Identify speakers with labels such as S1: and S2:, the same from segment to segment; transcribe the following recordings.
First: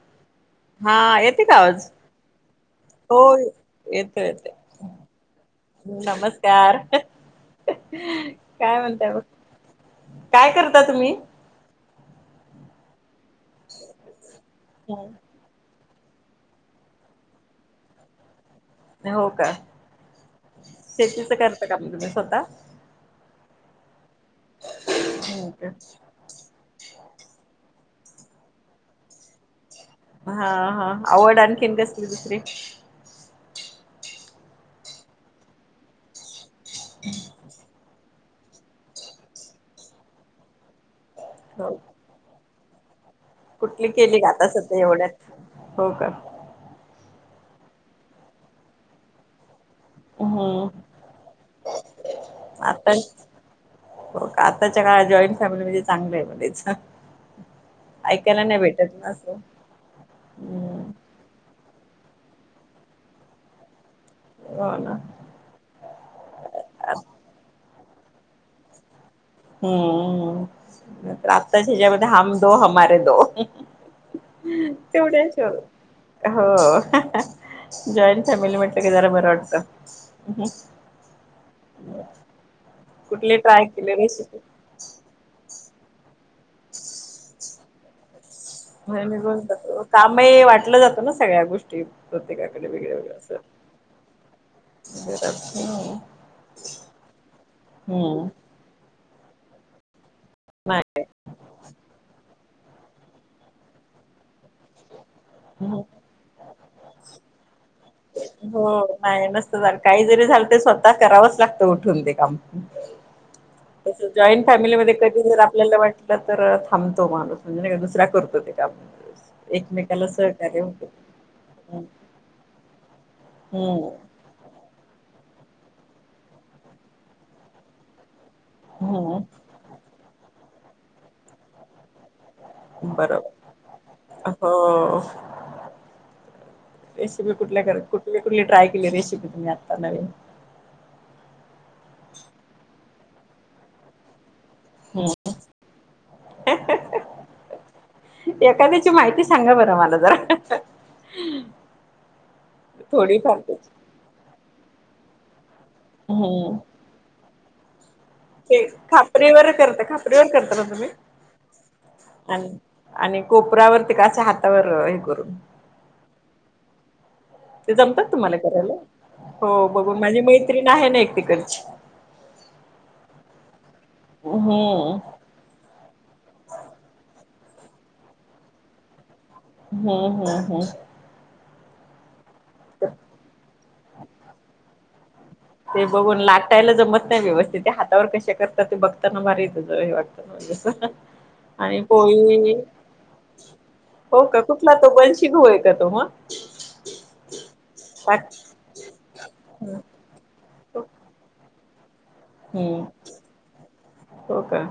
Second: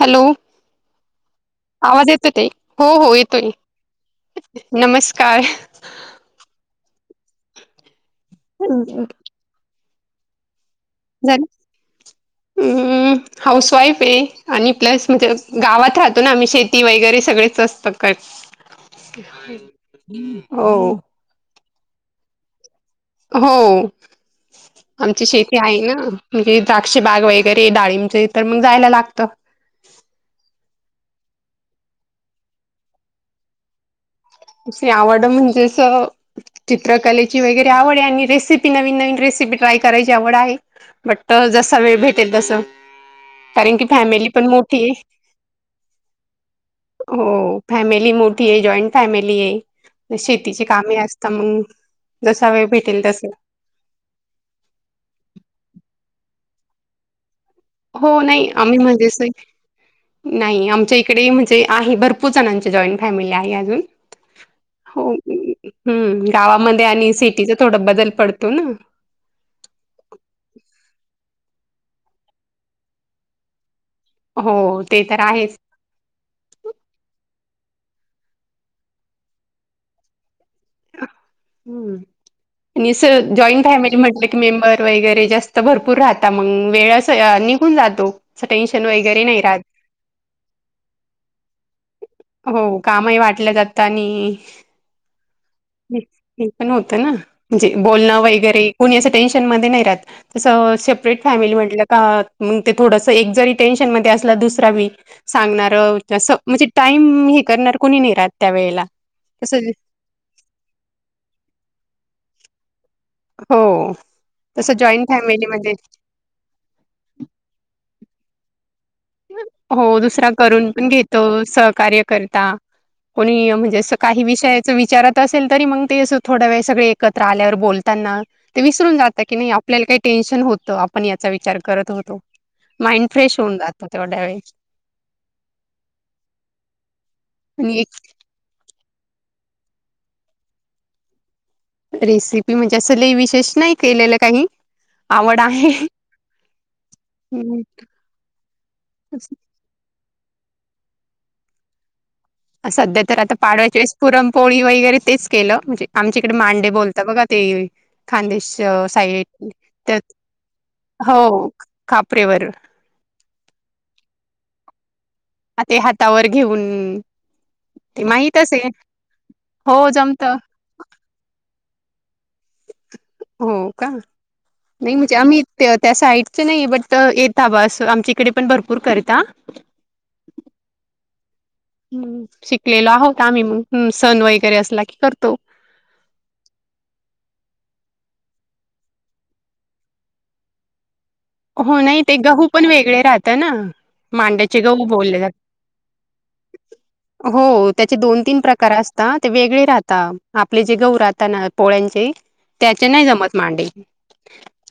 S1: Hello
S2: हा येते का
S1: आवाज येतो ताई, हो हो येतोय.
S2: येतो येतोय.
S1: नमस्कार!
S2: नमस्कार! काय म्हणताय
S1: झालं
S2: मग? काय करता तुम्ही?
S1: हौस वाईफ आहे आणि प्लस म्हणजे गावात राहतो ना आम्ही शेती वगैरे सगळीच असत कट
S2: हो का
S1: हो.
S2: [unintelligible] स्वतः
S1: हो, आमची
S2: हो
S1: शेती
S2: का.
S1: आहे ना. म्हणजे द्राक्षीबाग वगैरे डाळींबच तर मग जायला लागत.
S2: हा हा आवड आणखीन कसली दुसरी?
S1: दुसरी आवड म्हणजे अस चित्रकलेची वगैरे आवड आहे आणि रेसिपी नवीन नवीन रेसिपी ट्राय करायची आवड आहे बट
S2: हो
S1: जसा वेळ भेटेल तस. कारण की
S2: कुठली केली
S1: फॅमिली
S2: का
S1: पण
S2: आता सध्या
S1: मोठी आहे.
S2: एवढ्यात? हो का
S1: हो फॅमिली मोठी आहे, जॉईंट फॅमिली आहे. शेतीची
S2: हम्म
S1: कामे असता मंग जसा वेळ
S2: आता
S1: भेटेल तस.
S2: हो का आताच्या काळात जॉईंट फॅमिली म्हणजे चांगलं आहे, तेच ना.
S1: हो नाही, आम्ही म्हणजे
S2: ना
S1: असे
S2: असं.
S1: नाही
S2: हम्म
S1: आमच्या इकडे म्हणजे आहे भरपूर जणांची जॉईंट फॅमिली आहे अजून. हो हम्म गावामध्ये आणि सिटीचा थोड बदल पडतो ना
S2: हम्म, आत्ताच्या हेच्यामध्ये हम दो, हमारे दो.
S1: हो ते तर
S2: तेवढ्याच
S1: आहेच
S2: हो, जॉईंट फॅमिली म्हटलं की जरा बरं वाटत.
S1: आणि
S2: कुठली
S1: जॉईंट
S2: ट्राय केली
S1: फॅमिली म्हटलं की
S2: रेसिपी
S1: मेंबर वगैरे जास्त भरपूर राहता मग वेळच निघून जातो टेन्शन वगैरे नाही राहत.
S2: कामे वाटलं जातं ना सगळ्या गोष्टी.
S1: हो
S2: प्रत्येकाकडे
S1: कामही वाटल्या जात आणि
S2: ब [unintelligible]
S1: हे पण होत ना म्हणजे बोलणं
S2: हम्म
S1: वगैरे कोणी असं टेन्शनमध्ये नाही राहत तसं सेप्पररेट फॅमिली म्हटलं का मग ते थोडस एक जरी टेन्शन मध्ये असला दुसरा बी सांगणार
S2: नाही
S1: तस टाइम हे करणार कोणी नाही राहत त्या वेळेला
S2: हो नाही
S1: तस.
S2: नसतं झालं काही जरी झालं तरी स्वतः करावंच लागत उठून ते काम.
S1: हो
S2: तस जॉईंट
S1: तसं
S2: फॅमिलीमध्ये
S1: जॉईंट
S2: कधी जर
S1: फॅमिलीमध्ये
S2: आपल्याला वाट तर तर थांबतो माणूस म्हणे का दुसऱ्या करतो ते काम
S1: हो
S2: एकमेकाला
S1: दुसरा
S2: सहकार्य
S1: करून
S2: होतं
S1: पण घेतो सहकार्य करता कोणी म्हणजे
S2: हम्म
S1: असं का काही विषयाच विचारत असेल तरी मग ते असं थोडा वेळ सगळे एकत्र आल्यावर बोलताना ते विसरून
S2: हम्म
S1: जाता की नाही आपल्याला काही टेन्शन होतं. आपण याचा विचार करत होतो. माइंड फ्रेश होऊ जात
S2: ह, रसिपी कुठल्या
S1: आणि
S2: करा
S1: एक
S2: कुठली? कुठली ट्राय केली रेसिपी तुम्ही आत्ता नवीन?
S1: रेसिपी म्हणजे अस लय विशेष नाही केलेलं काही.
S2: हम्
S1: आवड आहे. हम्म.
S2: एखाद्याची माहिती सांगा बरं मला जरा? ह,
S1: सध्या तर आता पाडव्याच्या वेस पुरमपोळी वगैरे तेच केलं म्हणजे आमच्याकडे
S2: हम्म
S1: मांडे बोलता बघा ते वे खानदेश
S2: ते खापरीवर
S1: साईट
S2: करता
S1: तर
S2: खापरीवर करता ना तुम्ही
S1: हो खापरेवर
S2: आणि आणि कोपऱ्यावरती का असे हातावर हे करून
S1: आ ते हातावर घेऊन.
S2: ते जमतात तुम्हाले
S1: माहितच आहे
S2: कराले. हो बघून माझी मैत्रीण आहे ना एक तिकडची.
S1: हो का, नाही
S2: हम्म
S1: म्हणजे आम्ही त्य त्या साईडचे नाही बट येता बस आमच्या इकडे पण भरपूर करता.
S2: हम्म हम् हम्म,
S1: ह, शिकलेलो आहोत आम्ही मग ह सण वगैरे असला की करतो.
S2: ते बघून लाटायला जमत नाही व्यवस्थित त्या हातावर कशा करतात ते बघताना भारी येत ज हे वाटतं. घेतलं.
S1: हो नाही ते गहू पण वेगळे राहता ना,
S2: हो का
S1: मांड्याचे
S2: कुठला
S1: गहू
S2: तो
S1: बोलले जात
S2: बंशिघूये का तो मग.
S1: हो त्याचे दोन
S2: ताक
S1: तीन प्र कार असता ते वेगळे राहता. आपले जे गहू राहता ना पोळ्यांचे
S2: हम्म
S1: त्याचे नाही जमत मांडे.
S2: हो का,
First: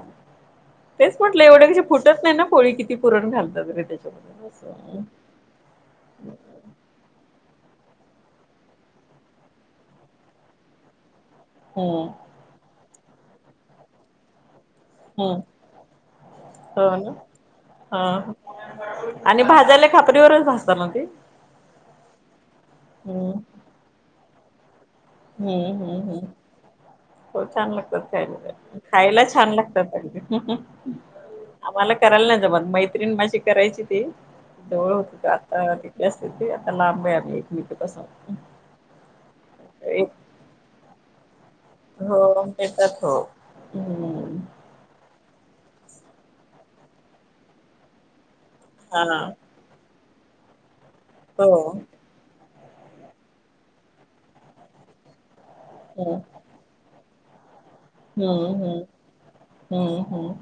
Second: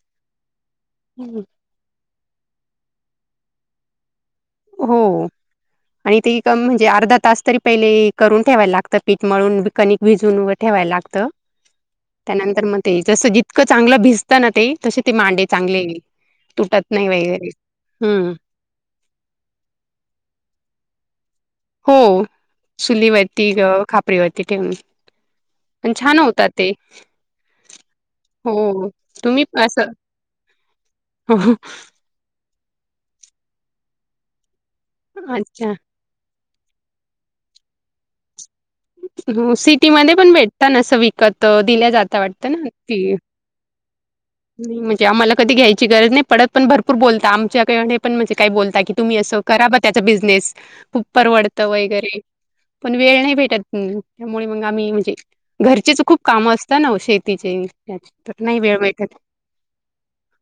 S2: तेच
S1: हं,
S2: म्हटलं एवढ्या कशा फुटत नाही ना पोळी किती पुरण घालतात रे त्याच्यात.
S1: हो. आणि ते कम म्हणजे अर्धा तास तरी पहिले करून ठेवायला लागतं पीठमळून कणिक भिजून व ठेवायला लागतं.
S2: हम्म,
S1: त्यानंतर मग ते जसं जितकं चांगलं भिस त न ते तसे ते
S2: हम्म
S1: मांडे चांगले तुटत
S2: हो
S1: नाही
S2: ना
S1: वगैरे हम्म,
S2: हा आणि भाजायला खापरीवरच भाजता म ते.
S1: हो.
S2: हम्म
S1: चुलीवरती खापरीवरती ठेवून.
S2: हम्म
S1: पण
S2: हम्,
S1: छान होता ते.
S2: हो छान लागतात खायला त्या.
S1: हो
S2: खायला छान लागतात अगदी.
S1: अहं,
S2: आम्हाला करायला नाही जमत. मैत्रिणी पाशी करायची ती जवळ [unintelligible]
S1: अच्छा.
S2: जास्त ती आता लांब आहे आम्ही एकमेकी पासून.
S1: हो सिटी मध्ये पण भेटता न अस विकत दिल्या जाता
S2: हो
S1: वाटत ना
S2: देतात
S1: ती
S2: हो हम्म
S1: नाही म्हणजे आम्हाला कधी घ्यायची गरज नाही पडत पण भरपूर बोलता आमच्याकडे पण म्हणजे काय बोलता की
S2: हा
S1: तुम्ही असं करा बा त्याचा बिझनेस खूप
S2: हो
S1: परवडत वगैरे पण वेळ नाही भेटत. हम्म त्यामुळे मग आम्ही म्हणजे घरचेच खूप काम असत ना ओ शेतीचे.
S2: हम्
S1: तर नाही वेळ
S2: हम्
S1: भेटत.
S2: हम् हम्...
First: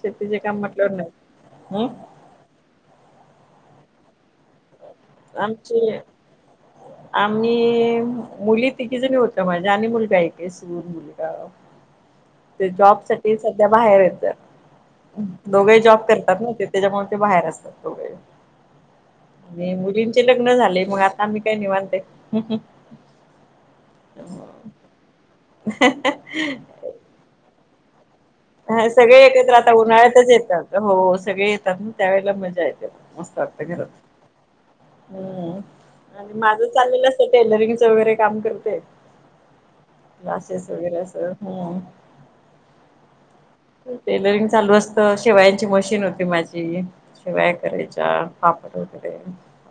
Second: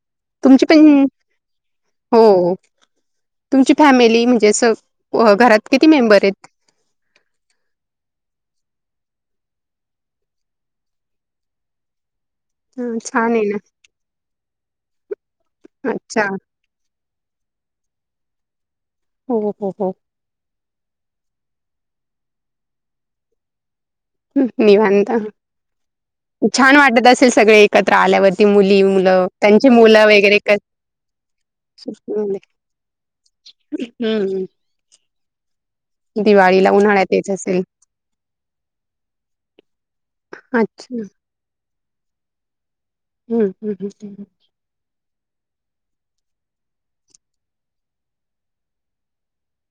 S2: शेतीचे काम म्हंटल्यावर नाही. हम....
S1: हो हो तुमची फॅमिली म्हणजे अस
S2: आमची
S1: [inaudible]
S2: आम्ही मुली तिघीजणी होत्या माझ्या आणि मुलगा एक आहे सून मुलगा. ते
S1: हं,
S2: जॉब
S1: छान
S2: साठी
S1: आहे ना.
S2: सध्या बाहेर आहेत. दोघही जॉब
S1: अच्छा.
S2: करतात ना ते. तेच्यामुळं ते बाहेर असतात दोघेही
S1: हो, हो,
S2: आणि
S1: हो.
S2: मुलींची लग्न झाले मग आता आम्ही काय निवांत आहे.
S1: ह निवांत छान वाटत असेल सगळे एकत्र आल्यावरती मुली,
S2: हा सगळे
S1: मुलं
S2: एकत्र
S1: त्यांची
S2: आता
S1: मुलं
S2: उन्हाळ्यातच
S1: वगैरे कशी
S2: येतात हो सगळे येतात ना त्यावेळेला
S1: हं.
S2: मजा येते. मस्त वाटत घरात.
S1: हं.
S2: हम्म आणि माझं
S1: दिवाळीला
S2: चाललेलं
S1: उन्हाळ्यात
S2: असत
S1: येत असेल.
S2: टेलरिंगच वगैरे काम करते. क्लासेस वगैरे
S1: अच्छा.
S2: असं.. हम्म...
S1: हम्म..
S2: टेलरिंग चालू असतं शेवायाची मशीन होती माझी शेवाया करायच्या पापड वगैरे.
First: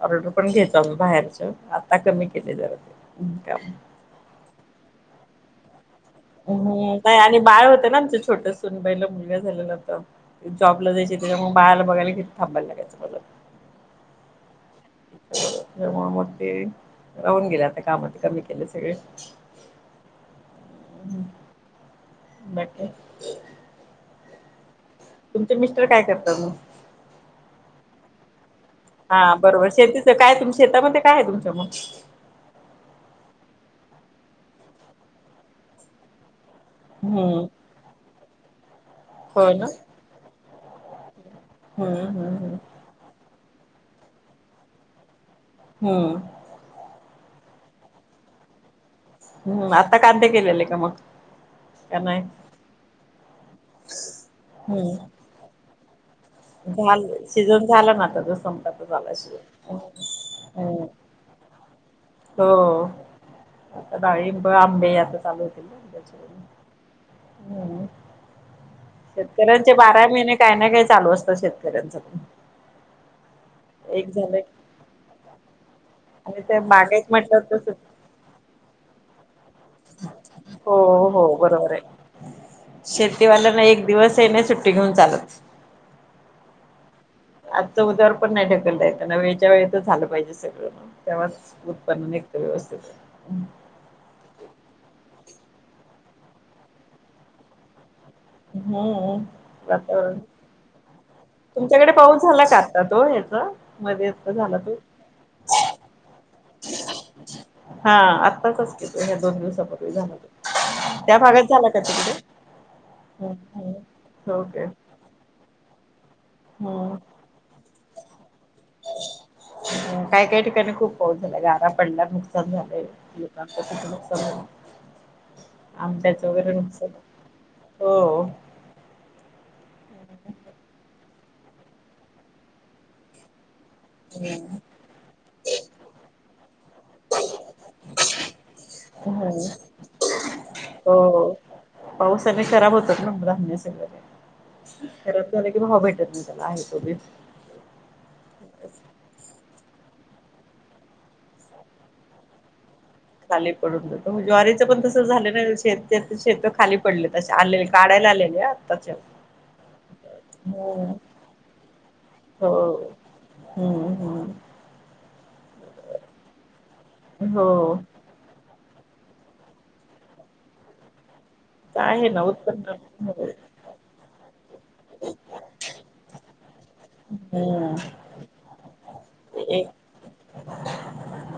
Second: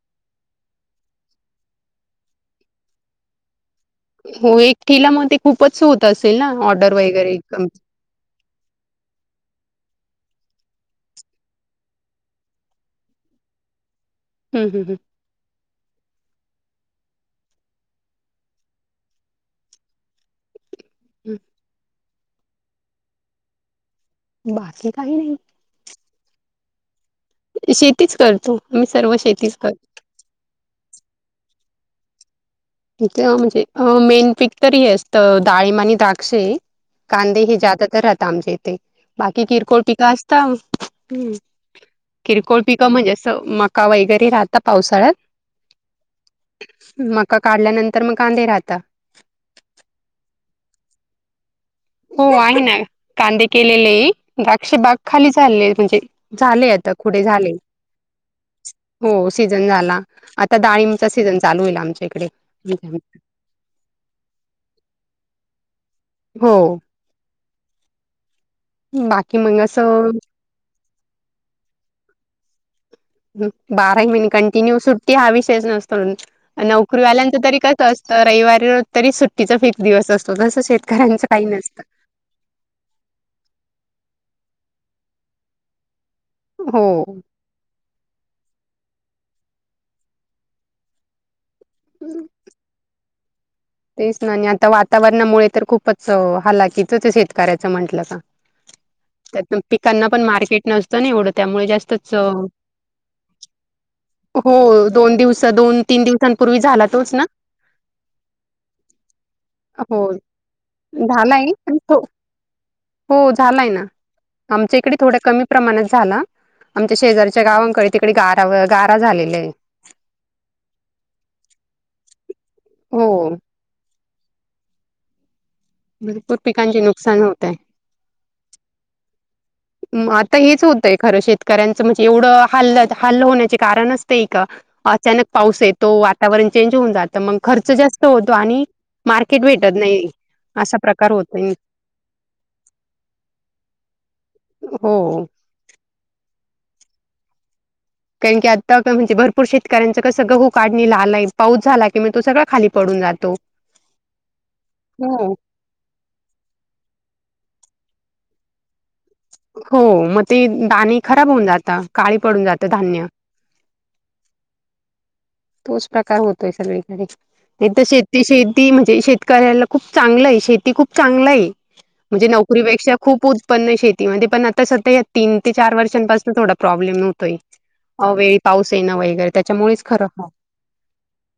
S2: ऑर्डर पण घेतो आम्ही बाहेरच्या आता कमी केले जरा ते त्यामुळ
S1: हो एकटीला मग ते खूपच होत असेल ना ऑर्डर वगैरे एकदम.
S2: [unintelligible] च छोटसं सूनबाईला मुलगा झालेळा होता जॉबला जायची तेच्यामुळं मग बाळाला बघायला घरी थांबायला लागायचं मला.
S1: हम् हम् हम्म....
S2: तेच्यामुळं मग ते राहून गेले आता काम ते कमी केलेत सगळे.
S1: हम्.
S2: बाकी??
S1: बाकी काही नाही.
S2: तुमचे मिस्टर काय करतात मग??
S1: शेतीच करतो. आम्ही सर्व
S2: हा बरोबर
S1: करतो.
S2: शेतीच काय त शेतामध्ये काय आहे तुमच्या मग??
S1: इथं म्हणजे मेन पीक तरी हे असतं डाळिंब आणि द्राक्षे. कांदे
S2: हम्म
S1: हे जादा तर राहत आमच्या इथे बाकी
S2: हो ना
S1: किरकोळ पिक असतं.
S2: हम्म हम्म हम्म
S1: किरकोळ पिकं म्हणजे असं मका वगैरे राहता पावसाळ्यात.
S2: हम्म.
S1: मका काढल्यानंतर मग कांदे राहता.
S2: हम्म आता कांदे केलेले आहे का मग?? का नाही?
S1: हो आहे ना कांदे केलेले आहे द्राक्ष बाग
S2: हम्म
S1: खाली झाले म्हणजे झाले आता
S2: झाल
S1: कुडे झाले
S2: सीझन झाला ना आता तो संपला तर झाला
S1: हो सीझन झाला. आता
S2: हम्म
S1: डाळिंब चा सीझन चालू होईल आमच्या इकडे.
S2: हो आता डाळींब आंबे आता चालू होतील ना.
S1: हो. बाकी मग
S2: शेतकऱ्यांचे बारा
S1: असं
S2: महिने काही ना काही चालू असतं शेतकऱ्यांच पण
S1: बाराही
S2: एक
S1: महिने
S2: झालं
S1: कंटिन्यू सुट्टी हा विषयच नसतो
S2: आणि ते बागेत
S1: नोकरीवाल्यांच
S2: म्हटलं तर
S1: तरी
S2: सु
S1: कसत तर रविवारी रज तरी सुट्टीचा फेक दिवस असतो तस शेतकऱ्यांच काही नसत
S2: शेतीवाल्याना एक दिवस ये नाही सुट्टी घेऊन चालत
S1: हो
S2: आजच उद्यावर पण नाही ठकलता त्यांना वेळच्या वेळ तर झाल पाहिजे सगळ तेव्हा पण एक तर व्यवस्थित
S1: तेच ना आणि आता वातावरणामुळे तर खूपच हलाकीचच शेतकऱ्याच म्हंटल का
S2: हम्म
S1: त्यात पिकांना
S2: वातावरण
S1: पण मार्केट नसतं ना एवढ त्यामुळे
S2: तुमच्याकडे
S1: जास्तच
S2: पाऊस झाला का आता तो ह्याचा? मध्ये आता
S1: हो
S2: झाला तो
S1: दोन दिव दोन तीन दिवस पूर्वी झाला तोच ना
S2: हा आत्ताच घेतो ह्या दोन दिवस
S1: हो
S2: त्या भागात
S1: झालाय
S2: झाला
S1: पण
S2: का ते
S1: तो
S2: कुठे
S1: हो झालाय ना आमच्या इकडे थोड्या कमी प्रमाणात झाला
S2: हम्म
S1: आमच्या शेजारच्या गावांकडे तिकडे गारा गारा झालेला आहे
S2: काही काही ठिकाणी खूप पाऊस झाला गारा पडल्या नुकसान झालंय लो
S1: हो
S2: त्या
S1: भरपूर पिकांचे नुकसान होत आहे
S2: हो
S1: आता हेच होतंय खर शेतकऱ्यांचं म्हणजे एवढ हल्ल हल्ल होण्याचे कारणच का अचानक पाऊस येतो वातावरण चेंज होऊन जात मग खर्च जास्त होतो आणि मार्केट भेटत नाही असा
S2: हो
S1: प्रकार
S2: हो
S1: होतोय
S2: पावसाने खराब होतात ना धान्य सगरे
S1: हो
S2: खरात झालं की भेटर म त्याला आहे तो बी
S1: कारण की आता का म्हणजे भरपूर शेतकऱ्यांचा कसं गं होू काढणीला आलाय पाऊस झाला की तो सगळं खाली पडून जात
S2: खाली पडून जो ज्वारीच पण तस झाल नाही शेत ते शेत खाली पडले त आलेले काढायला आलेले आत्ता
S1: हो मग ते दणी खराब होऊन जात काळी पडून जात
S2: हो
S1: धान्य
S2: हम्म हम्म
S1: तोच प्रकार होतोय सगळीकडे
S2: हो
S1: हित शेत ते शेती म्हणजे शेतकऱ्याला खूप चांगल आहे शेती खूप चांगल आहे
S2: आहे ना
S1: म्हणजे
S2: उत्पन्न
S1: नोकरीपेक्षा खूप
S2: हो.
S1: उत्पन्न शेतीमध्ये पण आता सध्या या तीन ते चार वर्षांपासून थोड प्रॉब्लेम होतोय
S2: हम्म
S1: अवेळी पाऊस येण वगैरे त्याच्यामुळेच खराब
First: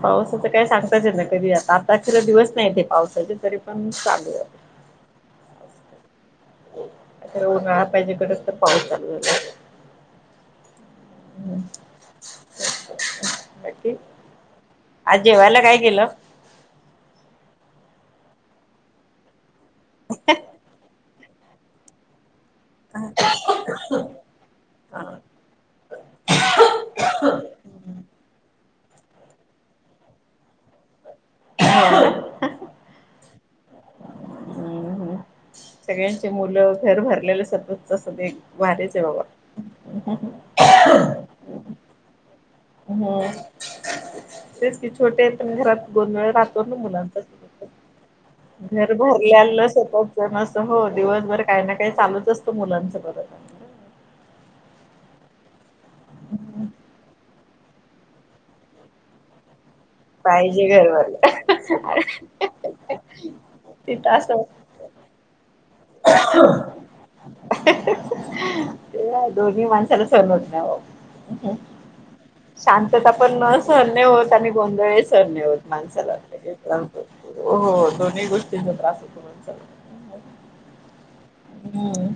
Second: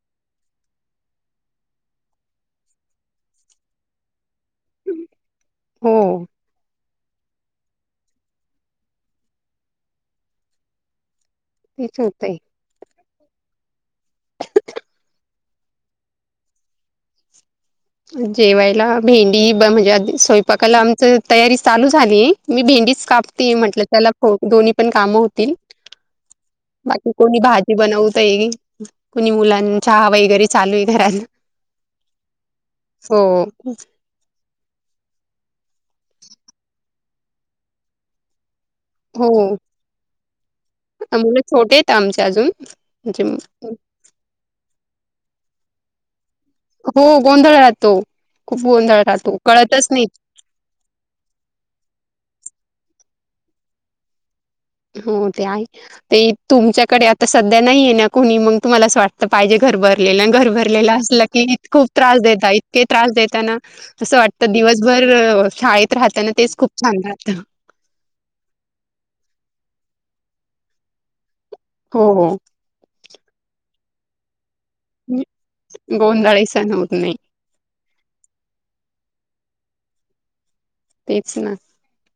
S2: पावसाच काय सांगताच येत नाही कधी आता आता खर दिवस नाही तेे पावसाचे तरी पण चालू
S1: हो‌
S2: खर उन्हाळा पाहिजे कडक तर पाऊस चालू झालाय
S1: तेच होत आहे
S2: आज जेवायला काय केल
S1: जेवायला भेंडी ब-म्हणजे आधी स्वयंपाकाला आमच तयारी चालू झाली मी भेंडीच कापते म्हटलंल त्याला दोन्ही पण काम होतील बाकी कोणी भाजी बनवतय कोणी मुलांच्या वगैरे चालू आहे घराला
S2: ह
S1: हो
S2: हम्म. सगळ्यांचे मुल घर भरलेलं सतत असते भारीच आहे बाबा
S1: हो.
S2: [inaudible]
S1: मुलं छोटे आहेते आमचे अजून. म्हणजे
S2: हम्म तेच की छोटे आहेत घरात गोंधळ राह तो ना
S1: हो
S2: मुलांचा
S1: गोंधळ राहतो. खूप
S2: [inaudible] घर
S1: गोंधळ राहतो.
S2: भरलेल्या
S1: कळतच नाही.
S2: सतत जण अस तं हो दिवसभर काही ना काही चालूच असतो मुलांचं. [unintelligible]
S1: हो ते आहे ते तुमच्याकडे आता सध्या नाहीये ना कोणी मंग तुम्हाला असं वाट तर पाहिजे घर भरलेलं अन घर
S2: पाहिजे
S1: भरलेलं
S2: भरलं
S1: असलं की खूप त्रास देता इतके त्रास देता ना
S2: तिथं
S1: तसं
S2: असं
S1: वाटतं दिवसभर शाळेत राहता ना, तेच खूप छान राहतं.
S2: ते आहे दोन्ही माणसाला सहन होत नाही हो.
S1: हो हो.
S2: शांतता पण सहन नाही होत आणि गोंधळ ही सहन नाही होत माणसाला.
S1: गोंधळी सण होत नाही
S2: [unintelligible] ओ हो दोन्ही गोष्टींचा त्रास होतो माणसाला.
S1: तेच ना.
S2: हम्म.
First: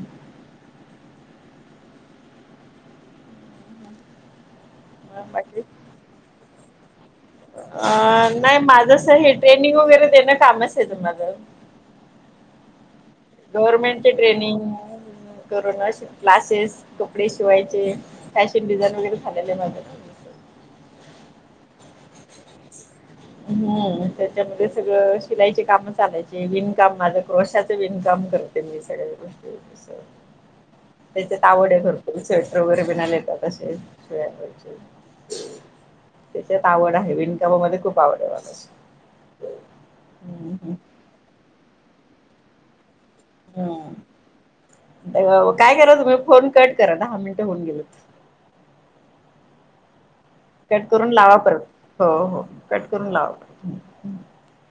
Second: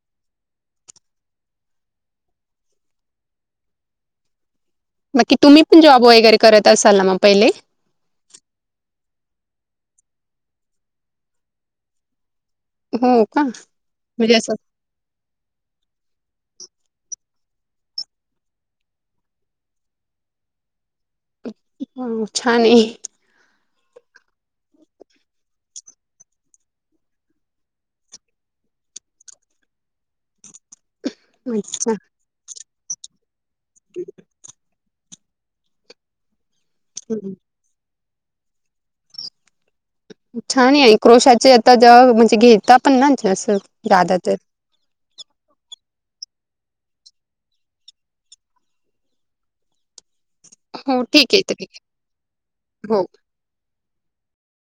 S1: मग की
S2: बाकी
S1: तुम्ही पण जॉब वगैरे करत असाल ना मग पहिले?
S2: आं नाही माझस हे ट्रेनिंग वगैरे देणं कामच आहे ते माझं.
S1: हो का
S2: गव्हर्मेंटचे
S1: म्हणजे असं
S2: ट्रेनिंग. [unintelligible] करून अशी क्लासेस कपडे शिवायचे, फॅशन डिझाईनिंग वगैरे झालेलं आहे माझं.
S1: [unintelligible] छान आहे.
S2: हम्म त्याच्यामध्ये सगळं शिलाईची कामं चालायचे, विणकाम माझं क्रोशाचं विणकाम कर ते मी सगळं
S1: [unintelligible]
S2: [inaudible] त्याच्यात आवडे आहे
S1: अच्छा
S2: भरपूर, स्वेटर वगैरे बिनाले जातात अशे. [unintelligible] त्याच्यात आवड आहे, विणकामामध्ये खूप आवड आहे. [unintelligible] हम्म
S1: छान आहे क्रोशाचे आता जेव्हा म्हणजे घेता पण ना छा असं ज्यादातर.
S2: नाही बाबा काय करायचा बई फोन कट करा, दहा मिनिटं होऊन गेलोत. कट
S1: हो
S2: करून
S1: ठीक
S2: लावा
S1: आहे
S2: परत
S1: ठीक आहे
S2: हो हो कट
S1: हो.
S2: करून लावा परत.